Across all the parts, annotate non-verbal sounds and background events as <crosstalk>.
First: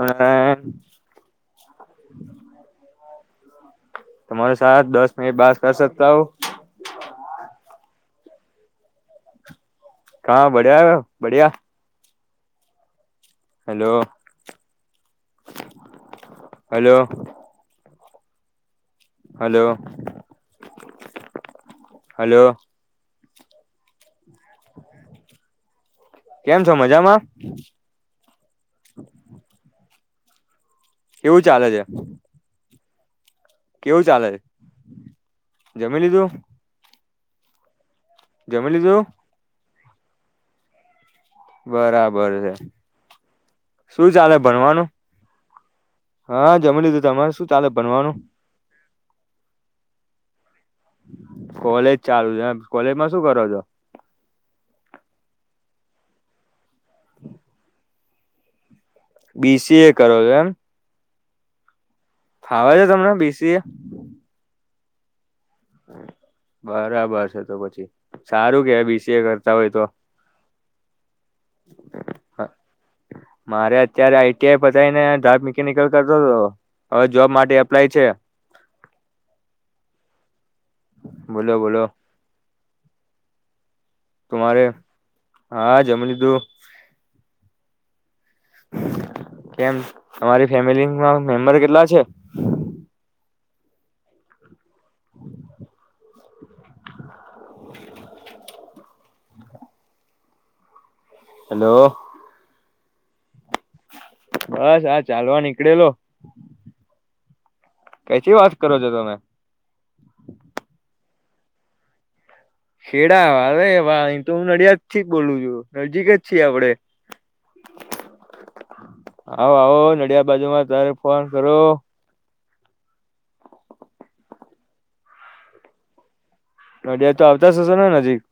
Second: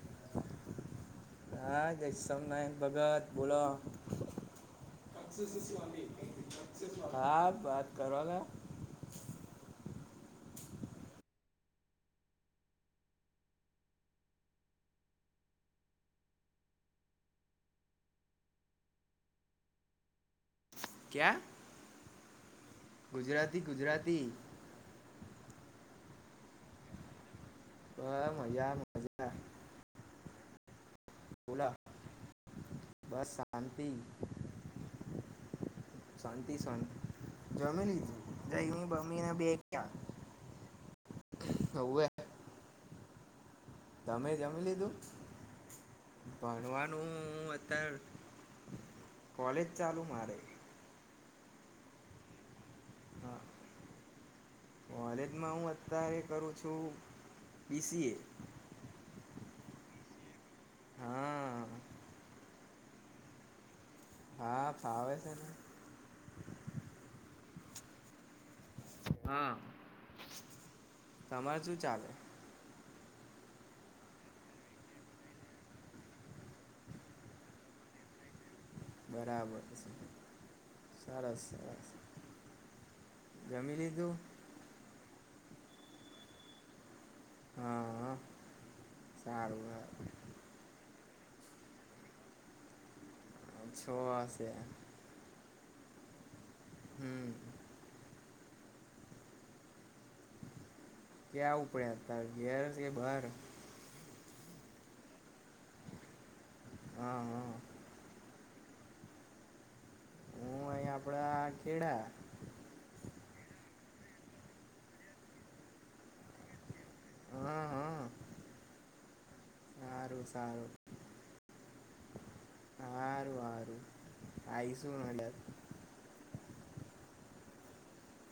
એમન હા જયસમ ના ભગત બોલો સાથ દસ મિનટ બાત કર સકતા હો હા વાત કરવા કા બ્યા બિયા હેલો હલો હલો ક્યા હલો ગુજરાતી ગુજરાતી કેમ છો મજામાં હ મજા મજા કેવું ચાલે બોલો છે બસ શાંતિ કેવું ચાલે જમી લીધું શાંતિ શાંતિ જમી લીધું જઈ બમીને બે ક્યા બરાબર છે શું તમે ચાલે જમી ભણવાનું લીધું હા જમી લીધું ભણવાનું તમારે શું હું ચાલે અત્યારે ભનવાનું કોલેજ ચાલુ મારે કોલેજ ચાલુ છે કોલેજમાં શું હા કરો છો વધારે કરું છું <inaudible> <inaudible> બીસી એ કરો છો એમ હા ખાવા છે તમને બેસી એ હા ફાવે છે એને બરાબર છે તો પછી સારું કેવા બીસીએ હા કરતા હોય તો તમારે શું ચાલે મારે અત્યારે આઈટીઆઈ પતાવીને ડાબ મિકેનિકલ કરતો હતો હવે જોબ માટે એપ્લાય છે બરાબર છે સરસ બોલો બોલો સરસ જમી લીધું તમારે હા જમ લીધું હા સારું કેમ તમારી ફેમિલીમાં મેમ્બર કેટલા છે <inaudible> હમ <inaudible> ક્યાં હેલો ઉપડ્યા હતા ઘેર કે બાર બસ આ ચાલવા નીકળેલો હા હા કથીી વાત કરો છો તમે કપડા કેડા ખેડા હરે ભાઈ અહી તો હું નડિયાદ થી બોલું છું નજીક જ છીએ આપડે <inaudible> હા હા આવો આવો સારું નડિયાદબાજુમાં સારું તારે ફોન કરો આરું આરું આયસુ મળશું અ તો આવતા જ હશેો ને નજીક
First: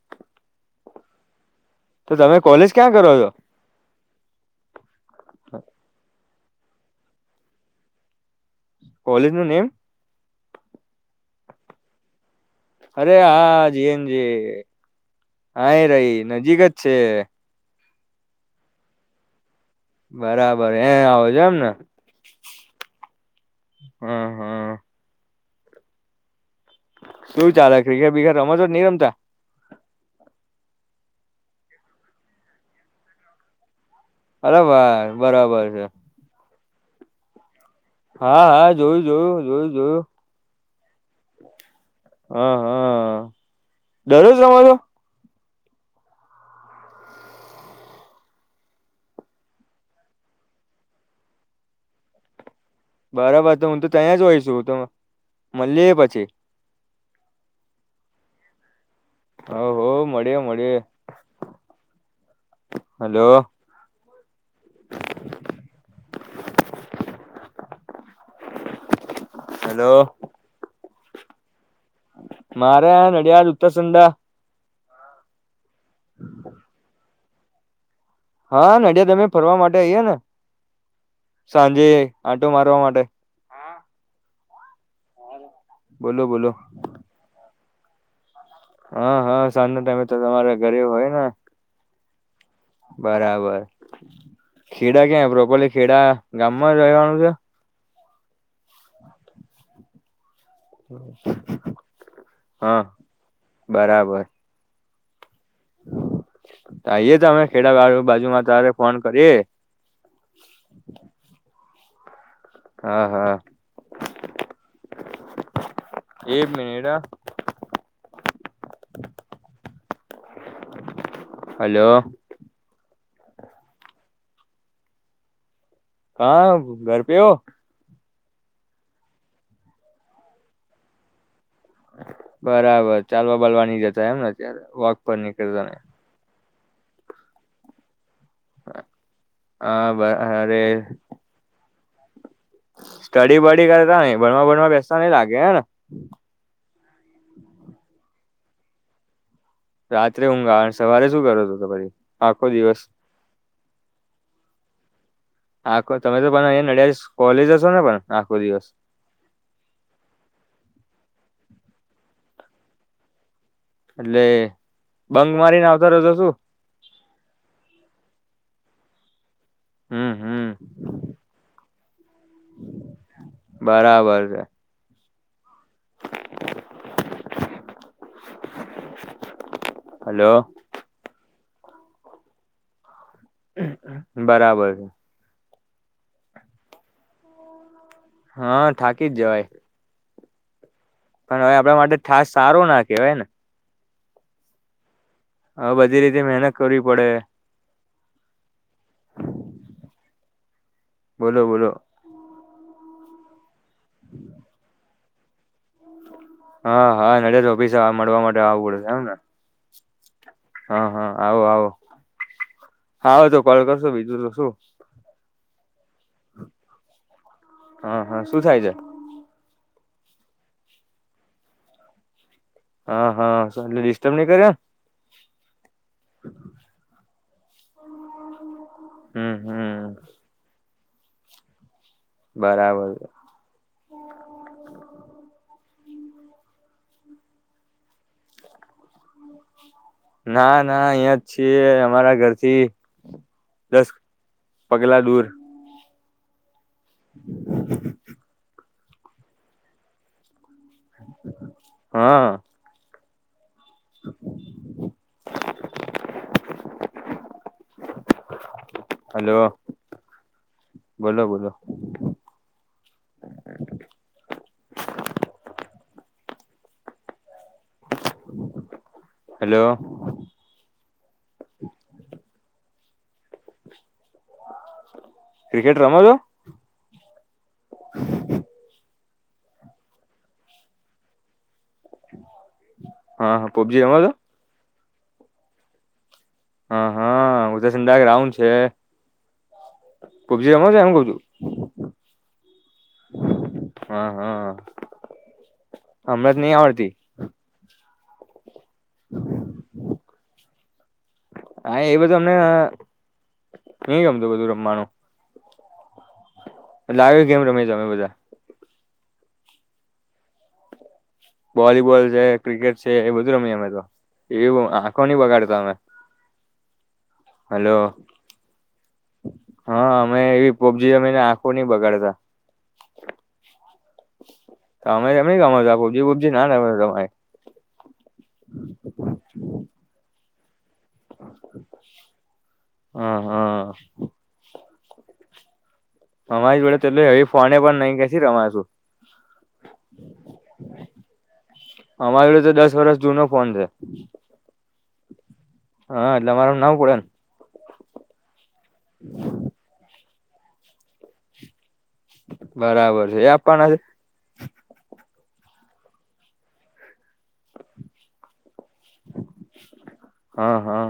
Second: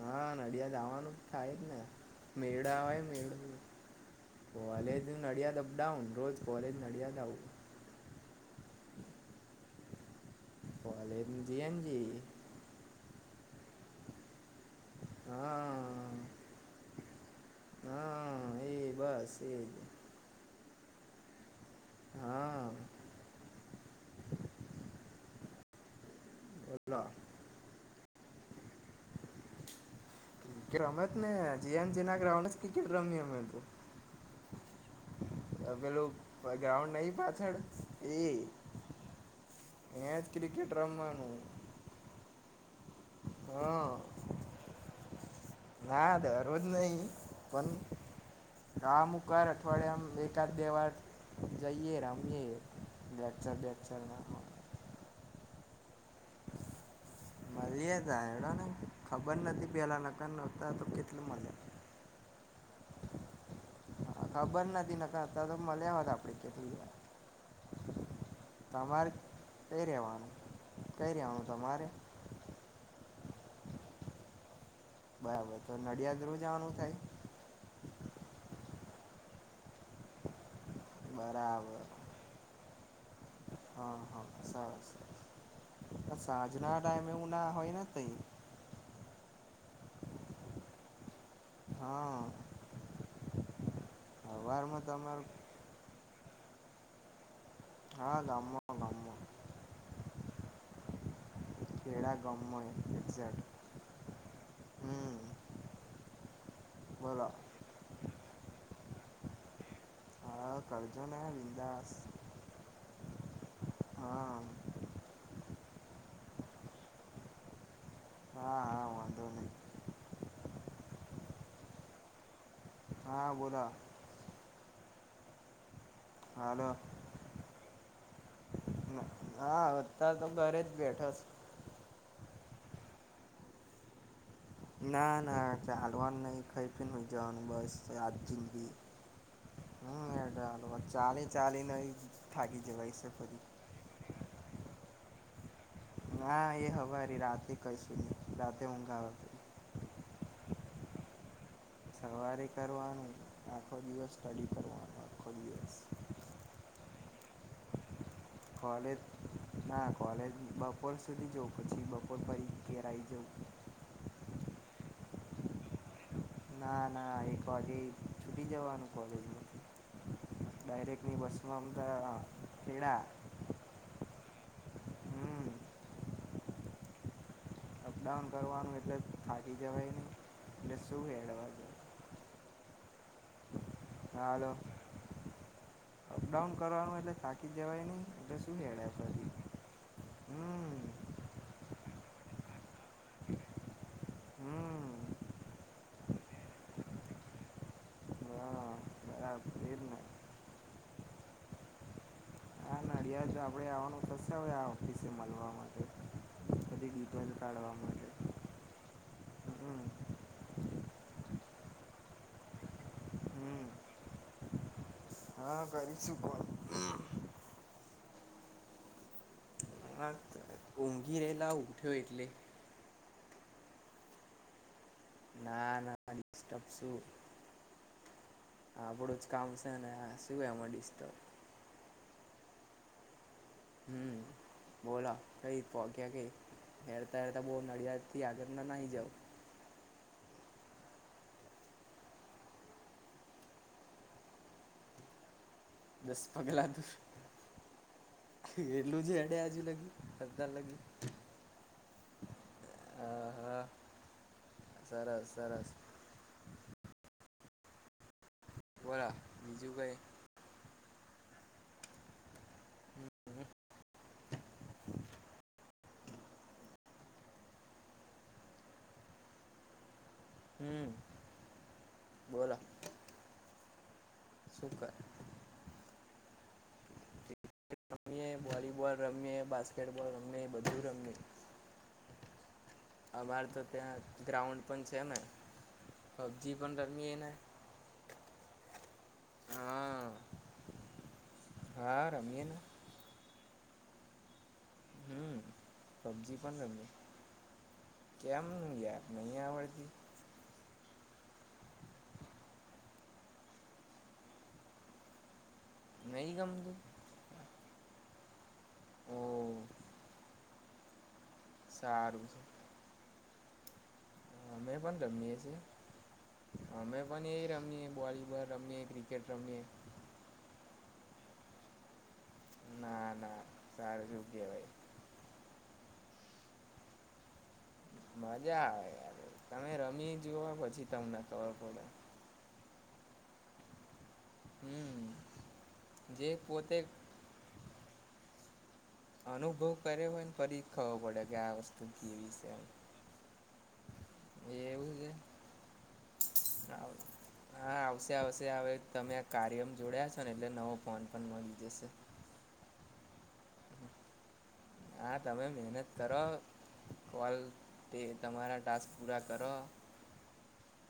હા નડિયાદ જવાનું થાય તો તમે કોલેજ મેળય ક્યાં કરો છો? મેળ કોલે અડ અપ ડાાઉન રોજ કોલેજ નળિયાદ આવુ કોલેજ નું નેમ કોલેજ ની જી એન જી રે હા જી એન જે હા એ રહી નજીક જ છે. હા એ બસ એ બરાબર એ આવોજો એમને? હા હા, હા. બોલો શું ચાલે ક્રિકેટ બીગેટ રમો છો કે ની રમતા? ક્રે રમેત ને જી એન જી ના ગ્રઉડ અજ ક્રિકેટ રમીયે અમે તો. અરે વાહ, બરોબર છે. બા ગ્રાઉન્ડ નહીં પાછળ હા હા જોયું જોયું જોયું. જોયું એજ ક્રિકેટ રમવાનું. હા હા હા દરરોજ રમા છો? ના દરરોજ નહી પન આમુકર અઠવાડિયામાં એકાદ દેવાર જઈયએ રમીએે. બરાબર તો હું તો ત્યાં જ હોઈ છું, તો મળલી એ પછી. મલીરીએ તા હેડોને. ખબર નથી ઓહો પેલા નકર મળીએ નહોતા મળીએ તો કેટલી મજા હલો. ખબર નથી નકા અત્યાર તો મલિયા હોતા આપડે કેટલી વાર. તમારી કઈ હલો રેવાનું કઈ રેવાનું તમારે? મારે આ નડિયાળ ઉત્તર સંધા બરાબર તો નડિયાદ રોજ આવાનું થાય? હા નડિયાદ અમે ફરવા માટે આઈએ ને. બરાબર સાંજે આંટો મારવા માટે. હા હા સરસ બોલો બોલો સાંજના ટાઈમે એવું ના હોય ને તઈ. હા હા સાંજના ટાઈમે તો તમારા ઘરે હોય ને. હા બરાબર. હવારમાં ખેડા તમાર ક્યા પ્રોપરલી ખેડા ગામમાં રહેવાનું છે? હા ગામમાં. ગામમાં ખેડા ગમ્મયમાં હે હા એક્ઝેક્ટ. હમ તો આઈએે તો બોલો અમે ખેડાવાળ બાજુમાં તારે ફોન કરીએ. હા કરજો ને વિંદાસ. હા હા હા એ- મેડ અહ હા હા વાંધો નહી. હલો. હા બોલા. કા ઘર પે હો? હા, અત્યાર તો ઘરે જ બેઠોસ. બરાબર ચાલવા બલવા ની જતા એમ ને અત્યારે વોક પર નીકળતા ને. ખઈફિન ને હુઈ જાવાનું બસ આદ. હા બ યાર અરે. હાલ ચાલી ચાલીને થાકી જવાય છે પછી સ્ટડી બડી કરતા નઈ. ભણવા ભણમાં બેસતા નઈ લાગે હે ના? ના એ હવારી રાતે કશું નઈ રાતે ઊંઘા આવ. રાત્રે ઊંઘ આવે ને સવારે શું કરો છો તો પછી આખો સવારે દિવસ? કરવાનું આખો દિવસ સ્ટડી કરવાનો આખો દિવસ આખો તમે તો અ નડિયા કોલેજ જ કોલેજ ના કોલેજ બપોર સુધી જો પછી બપોર પહી ઘેર આઈ જઉં. એટલે બંગ મારીને આવતા રહજો શું? ના ના એક વાગે છૂટી જવાનું કોલેજલે. હમ હમ ડાયરેક્ટ ની બસમાંમ. બરાબર છે. હમ અપડાઉન કરવાનું એટલે થાટી જવાય નહીં હલો એટલે શું હેડવાસ. હાલો બરાબર છે. અપડાઉન કરવાનું એટલે થાકી જવાય નહી એટલે શું હા હેડે થઠાકી જ પછી જવાય હમ પણ હવે આપણા માટે થાસ સારો ના કહેવાય ને હમ હા બધી રીતે મહેનત કરવી પડે હા નારા આપડીને બોલો બોલો હા નડિયાદ જ આપડે આવવાનું થશે હો આ ઓફિસે મળવા માટે હા બધી હા ડિટેલ નડજ કાઢવા ઓફિસે મળવા માટે આવવું પડેશે એમને હમ હાવે તો કોલ હમ કરશો બીજું તો શું. હા કરી છું કોણ. હા હા શું થાય છે. હ ઊંઘી રહેલા ઉઠ્યો એટલે હા હાલે ડિસ્ટર્બ નઈ કર્યા. ના ના શું. હ આપડું જ હમ કામ છે ને હમ શું એ મળશ તો. બરાબર. હમ બોલા કઈ. ફ ક્યા કે હેરતા હેરતા બહ નડિયાદ થી આગળ ના નાઈ જાવ. ના ના અહિયાં જ છીએ અમારા ઘરથી દસ. પગલા દૂર. દસ પગલા ત <unintelligible> ખેલું જે એડે આજુ લગી સદાર લગી. હા. હા હા સરસ સરસ. બોલા હલોો. બીજું કઈ બોલો બોલો. <unintelligible> હેલો. હમ બોલા. ક્રિકેટ રમાજો. િકટ રમીએ વોલીબોલ રમીએ બાસ્કેટબોલ રમીએ બધું રમીએ. હા અમાર હા તો પબજી રમો ત્યાં છો ગ્રાઉન્ડ પણ છે ને. પબજી હ પણ રમીએ ને હા ઉજસંધગું છે. હા પબજી ગમ છે એમ કવ છું. હા રમીએ ને હા હા હમ હમણાં જ પબજી નહ પણ રમીએ આવડતી. કેમ યાર નહી આવડતી. હા એ બધું અમને નઈ ગમતું બધું રમવાનું. નહી. એટલે આવ ગેમ રમી અમે બધા. ઓ વોલીબોલ છે ક્રિકેટ છે એ બધું રમી અમે તો. એવું અમે પણ આંખો નહી રમીએ છીએ બગાડતા અમે અમે પણ એ હલો રમી વોલીબોલ રમ. હા અમે એવી પબજી અમેને આંખો નઈ બગાડતા. ના ના સારું શું કહેવાય તમે એમને ગ. બજી ના રમ તમારે. મજા આવે યાર તમે રમી જુઓ પછી તમને ખ પડ. હા હા હા હમ જે અમારે જોડે પોતે એટલી ફોને પણ નઈ કેસી રમાજ અનુભવ કર્યો હોયન, ફરી જ ખબર પડે કે આ વસ્તુ અમારી કેવી જોડે છે તો એમ. દસ વર્ષ જૂનો ફોન છે એવું છે? હા એટલે અમારે ના પડે ને હા આવશે આવશે હવે એક તમે કાર્યમ જોડાશો અને એટલે નવો ફોન પણ મળી જશે. બરાબર છે. એ આપવાના છે? હા તમે મહેનત કરો. કોલ તે તમારા ટાસ્ક પૂરા કરો. હા હા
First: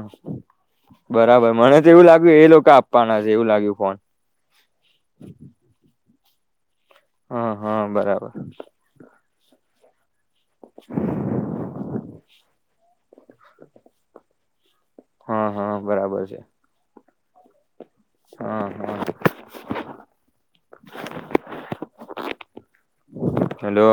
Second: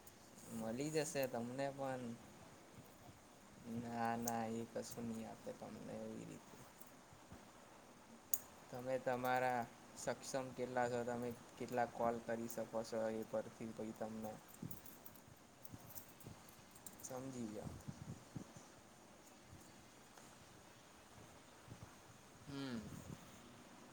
મળી જશે બરાબર. તમને મને તો એવું પણ લાગ્યું એ લોકો આપવાના છે એવું લાગ્યું ફોન. <inaudible> ના ના એ કશું નહીં આપે તમને એવી રીતે હં હ બરાબર. તમે તમારા સ ક્ષમ કેટલા છો. તમે કેટલા કોલ કરી શકો છો એ પરથી પઈ તમને હા હા બરાબર છે. સમજી ગ્યા. હા હા હમ હલો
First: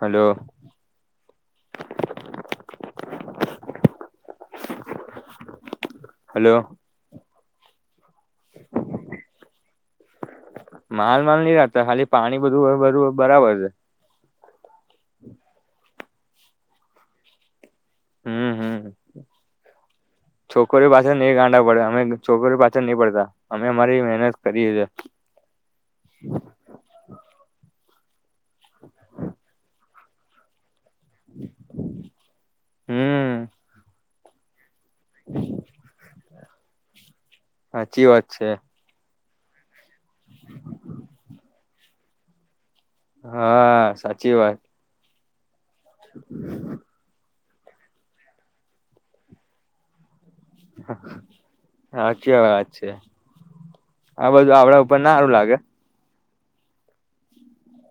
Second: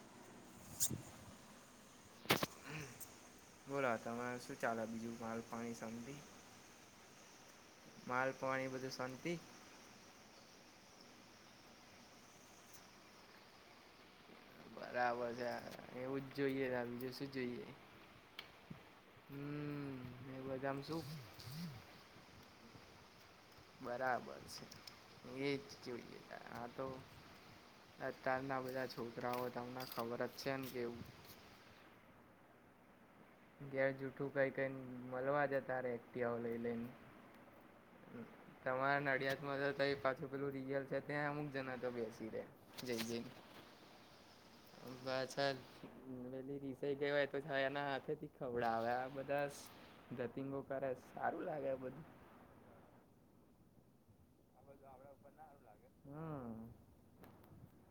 હલો <unintelligible> બોલો તમારે શું ચાલે? બીજું માલ પાણી સ હલો માલ પાણી બધું શાંતિ? માલ બાલ નહી રાખતા. ખાલી પાણી બધું બધું બરાબર છે. બરાબર છે એવું જ જોઈએ તા બીજું શું જોઈએ. હમ હમ હમ એ બધામ છોકરીઓ શું પાછળ નહી ગાંડા પડે. અમે છોકરી પાછળ નહી પડ બરાબર છે. એજ જોઈએતા આ તો આ અતારના બધા છોકરાઓ તમને ખબર જ છે ને કેવું <unintelligible> એવું કહી કેન મલવા જતા રે એકટીવાઓ લઈ લઈન. હાચી વાત છે. <unintelligible> તો પાછું પેલું રિયલ છે ત્યાં અમુક જના તો બેસી રેહ. હા, સાચી વાત. પાછા <inaudible> થાય. એના હાથેથી ખવડાવે આ બધા ધતીંગો કરે છ. સારું લાગે આ બધું? સાચી વાત છે આ બધું આપડા ઉપર ના હારુ લાગે. હમ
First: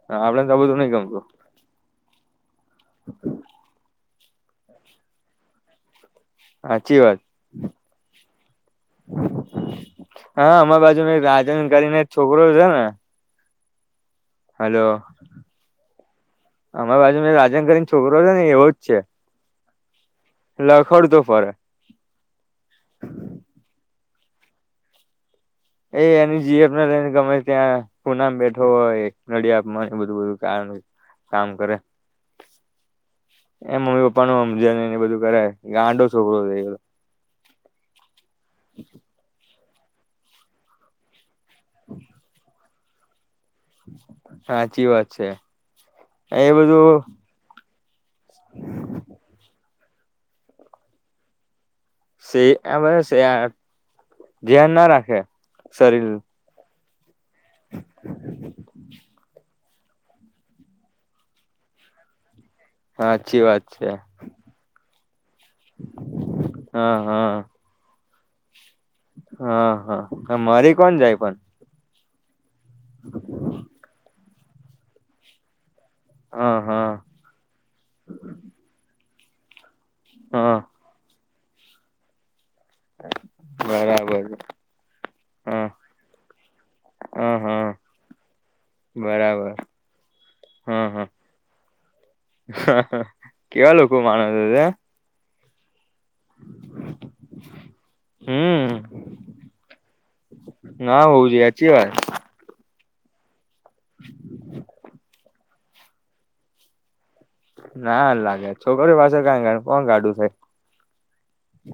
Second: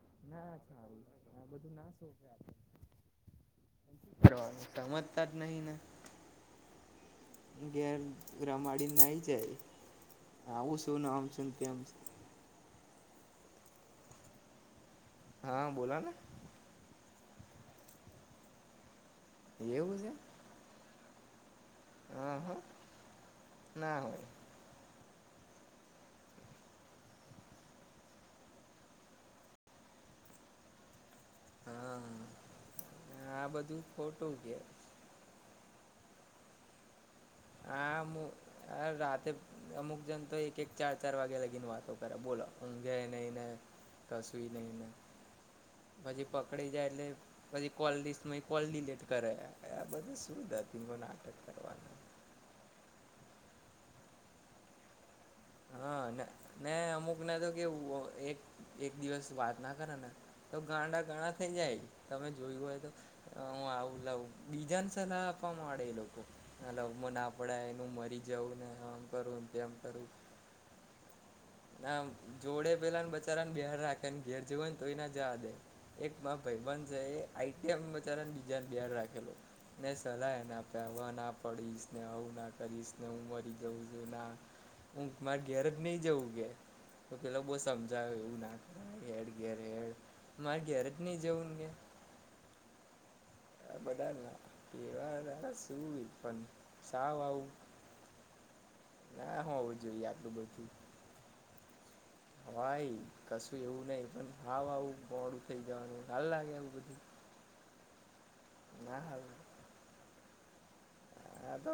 હા આપડેને તો ના આ બધું નઈ સારું ગમતું. લાગે આ <inaudible> <inaudible> શું કરવાનું. સમજતા જ નહીને. હાચી વાત. ઘેર રમાડીન નાહી જાય. હા આવું અમાર બાજુ શું ન નામ શું રાજન તેમ કરીને એક છોકરો છે ને! હલો. હા બોલાને. એ રાજન કરીન છોકરો છેને એ એવો જ છે. એવું છે? લખડ તો ફરે. હા હા, ના હોય. એ એની જીએપને લઈને ગમે ત્યાં પુનામાં બેઠો હોય નડયાદ મા ન બધું બધું કારણ કામ કરે. હા આ એ બધું મમ્મી પપ્પા ખોટું નું કે સમજને એને બધું કરે ગાંડો છોકરો છે. હા રાતે અમુક જન તો એક એક ચાર ચાર વાગ્યા લગી વાતો કર બોલો ઉગે નહી ને કશું નહી ને સાચી વાત છે. પછી એ પકડી જાય બધું એટલે પછી કોલિસ્ટ મા કોલ ડિલેટ કરે. આ બધું શું દતીગો નાટક કરવાના. આ બધા ધ્યાન ના રાખે શરીર હા ને અમુક ને તો કેવુ એક એક દિવસ વાત ના કરે નેતો ગાંડા ગણા થઈ જાય. તમે જોયું હોય તો સાચી વાત છે આવું લાવું બીજાન સલાહ આપવા માંડે એ લોકો ના હા લવો ના હા પડા ને મરી જવું ને આમ કરવું ને હા તેમ કરવું હા મારી કોણ જાય પણ? ના જોડે પહેલા ને બચારાને બેહાર રાખે ને ઘેર જવુ ન તોય ના જવા દે. એક મા હા ભાઈબન હા છે એ <unintelligible> ને બીજાને બેહાર રાખેલો. ને સલાહ એને હા આપ્યા હવા ના પડીશ ને આવું નાખ કરીશ ને હું મરી જઉં છું બરાબર ના હું મારે ઘેર હા જ નહી જઉં. તો હા પેલો બહ હા સમજાવે એવું ના કર એડ બરાબર ઘેરડ. મારે હા ઘેરે જ નહી જવું ન કે. હા. કેવા આ લોકો બધા ના માણસો છે કેવા વા શું પણ શાવ આવું? હમ ના હો હોવું જોઈએ આલું બધું. ના <unintelligible> ભાઈ કશું એવું નહી પણ હાવ આવું મોડું થઈ જવાનું હાલ લાગે એવું બધું. ના લાગે છોકરી પાસે કઈ ગા કોણ કાઢું ખાય. આ તો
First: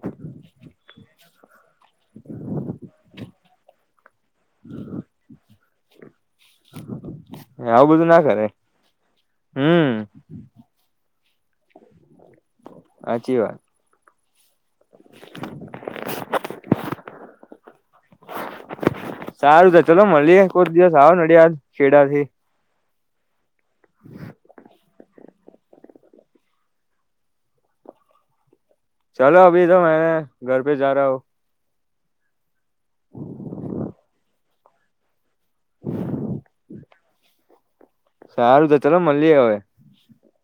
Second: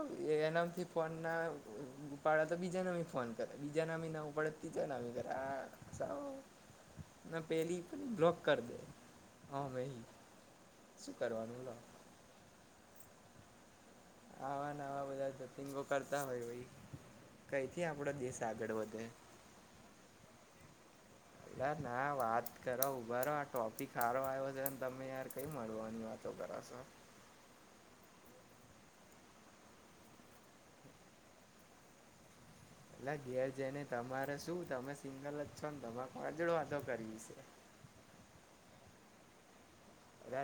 એનામથી ફોન ના <inaudible> ઉપાડે તો બીજાનામી ફોન કર બીજાના મી ના ઉપડ તો તીજાના મ કરે આ સો મે પેલી આવું બધું પણ ના બ્લોક કરે કર દે. હા હમ ભઈ. કરવાનું લો. હાચી વાત. <inaudible> જપિંગો કરતા હોય ભઈ કઈથી આપડો દેશ આગળ વધે. સારું તો ચાલો મળલીએ કોઈ દિવસ આવો નડિયા ખેડાથી. ઊભા રો આ ટોપિક સારો આવ્યો છે ને તને યાર કઈ મળવાની વાતો કરો સો. <inaudible> ચાલો અભી તો મે ઘર પે જા રહા હુ. એટલે ઘેર જઈને તમારે શું તમે સિંગલ જ છો ને તમારે કો આંજળો વાંધો કરિ શે. સારું તો ચલો મળી હવે. અરે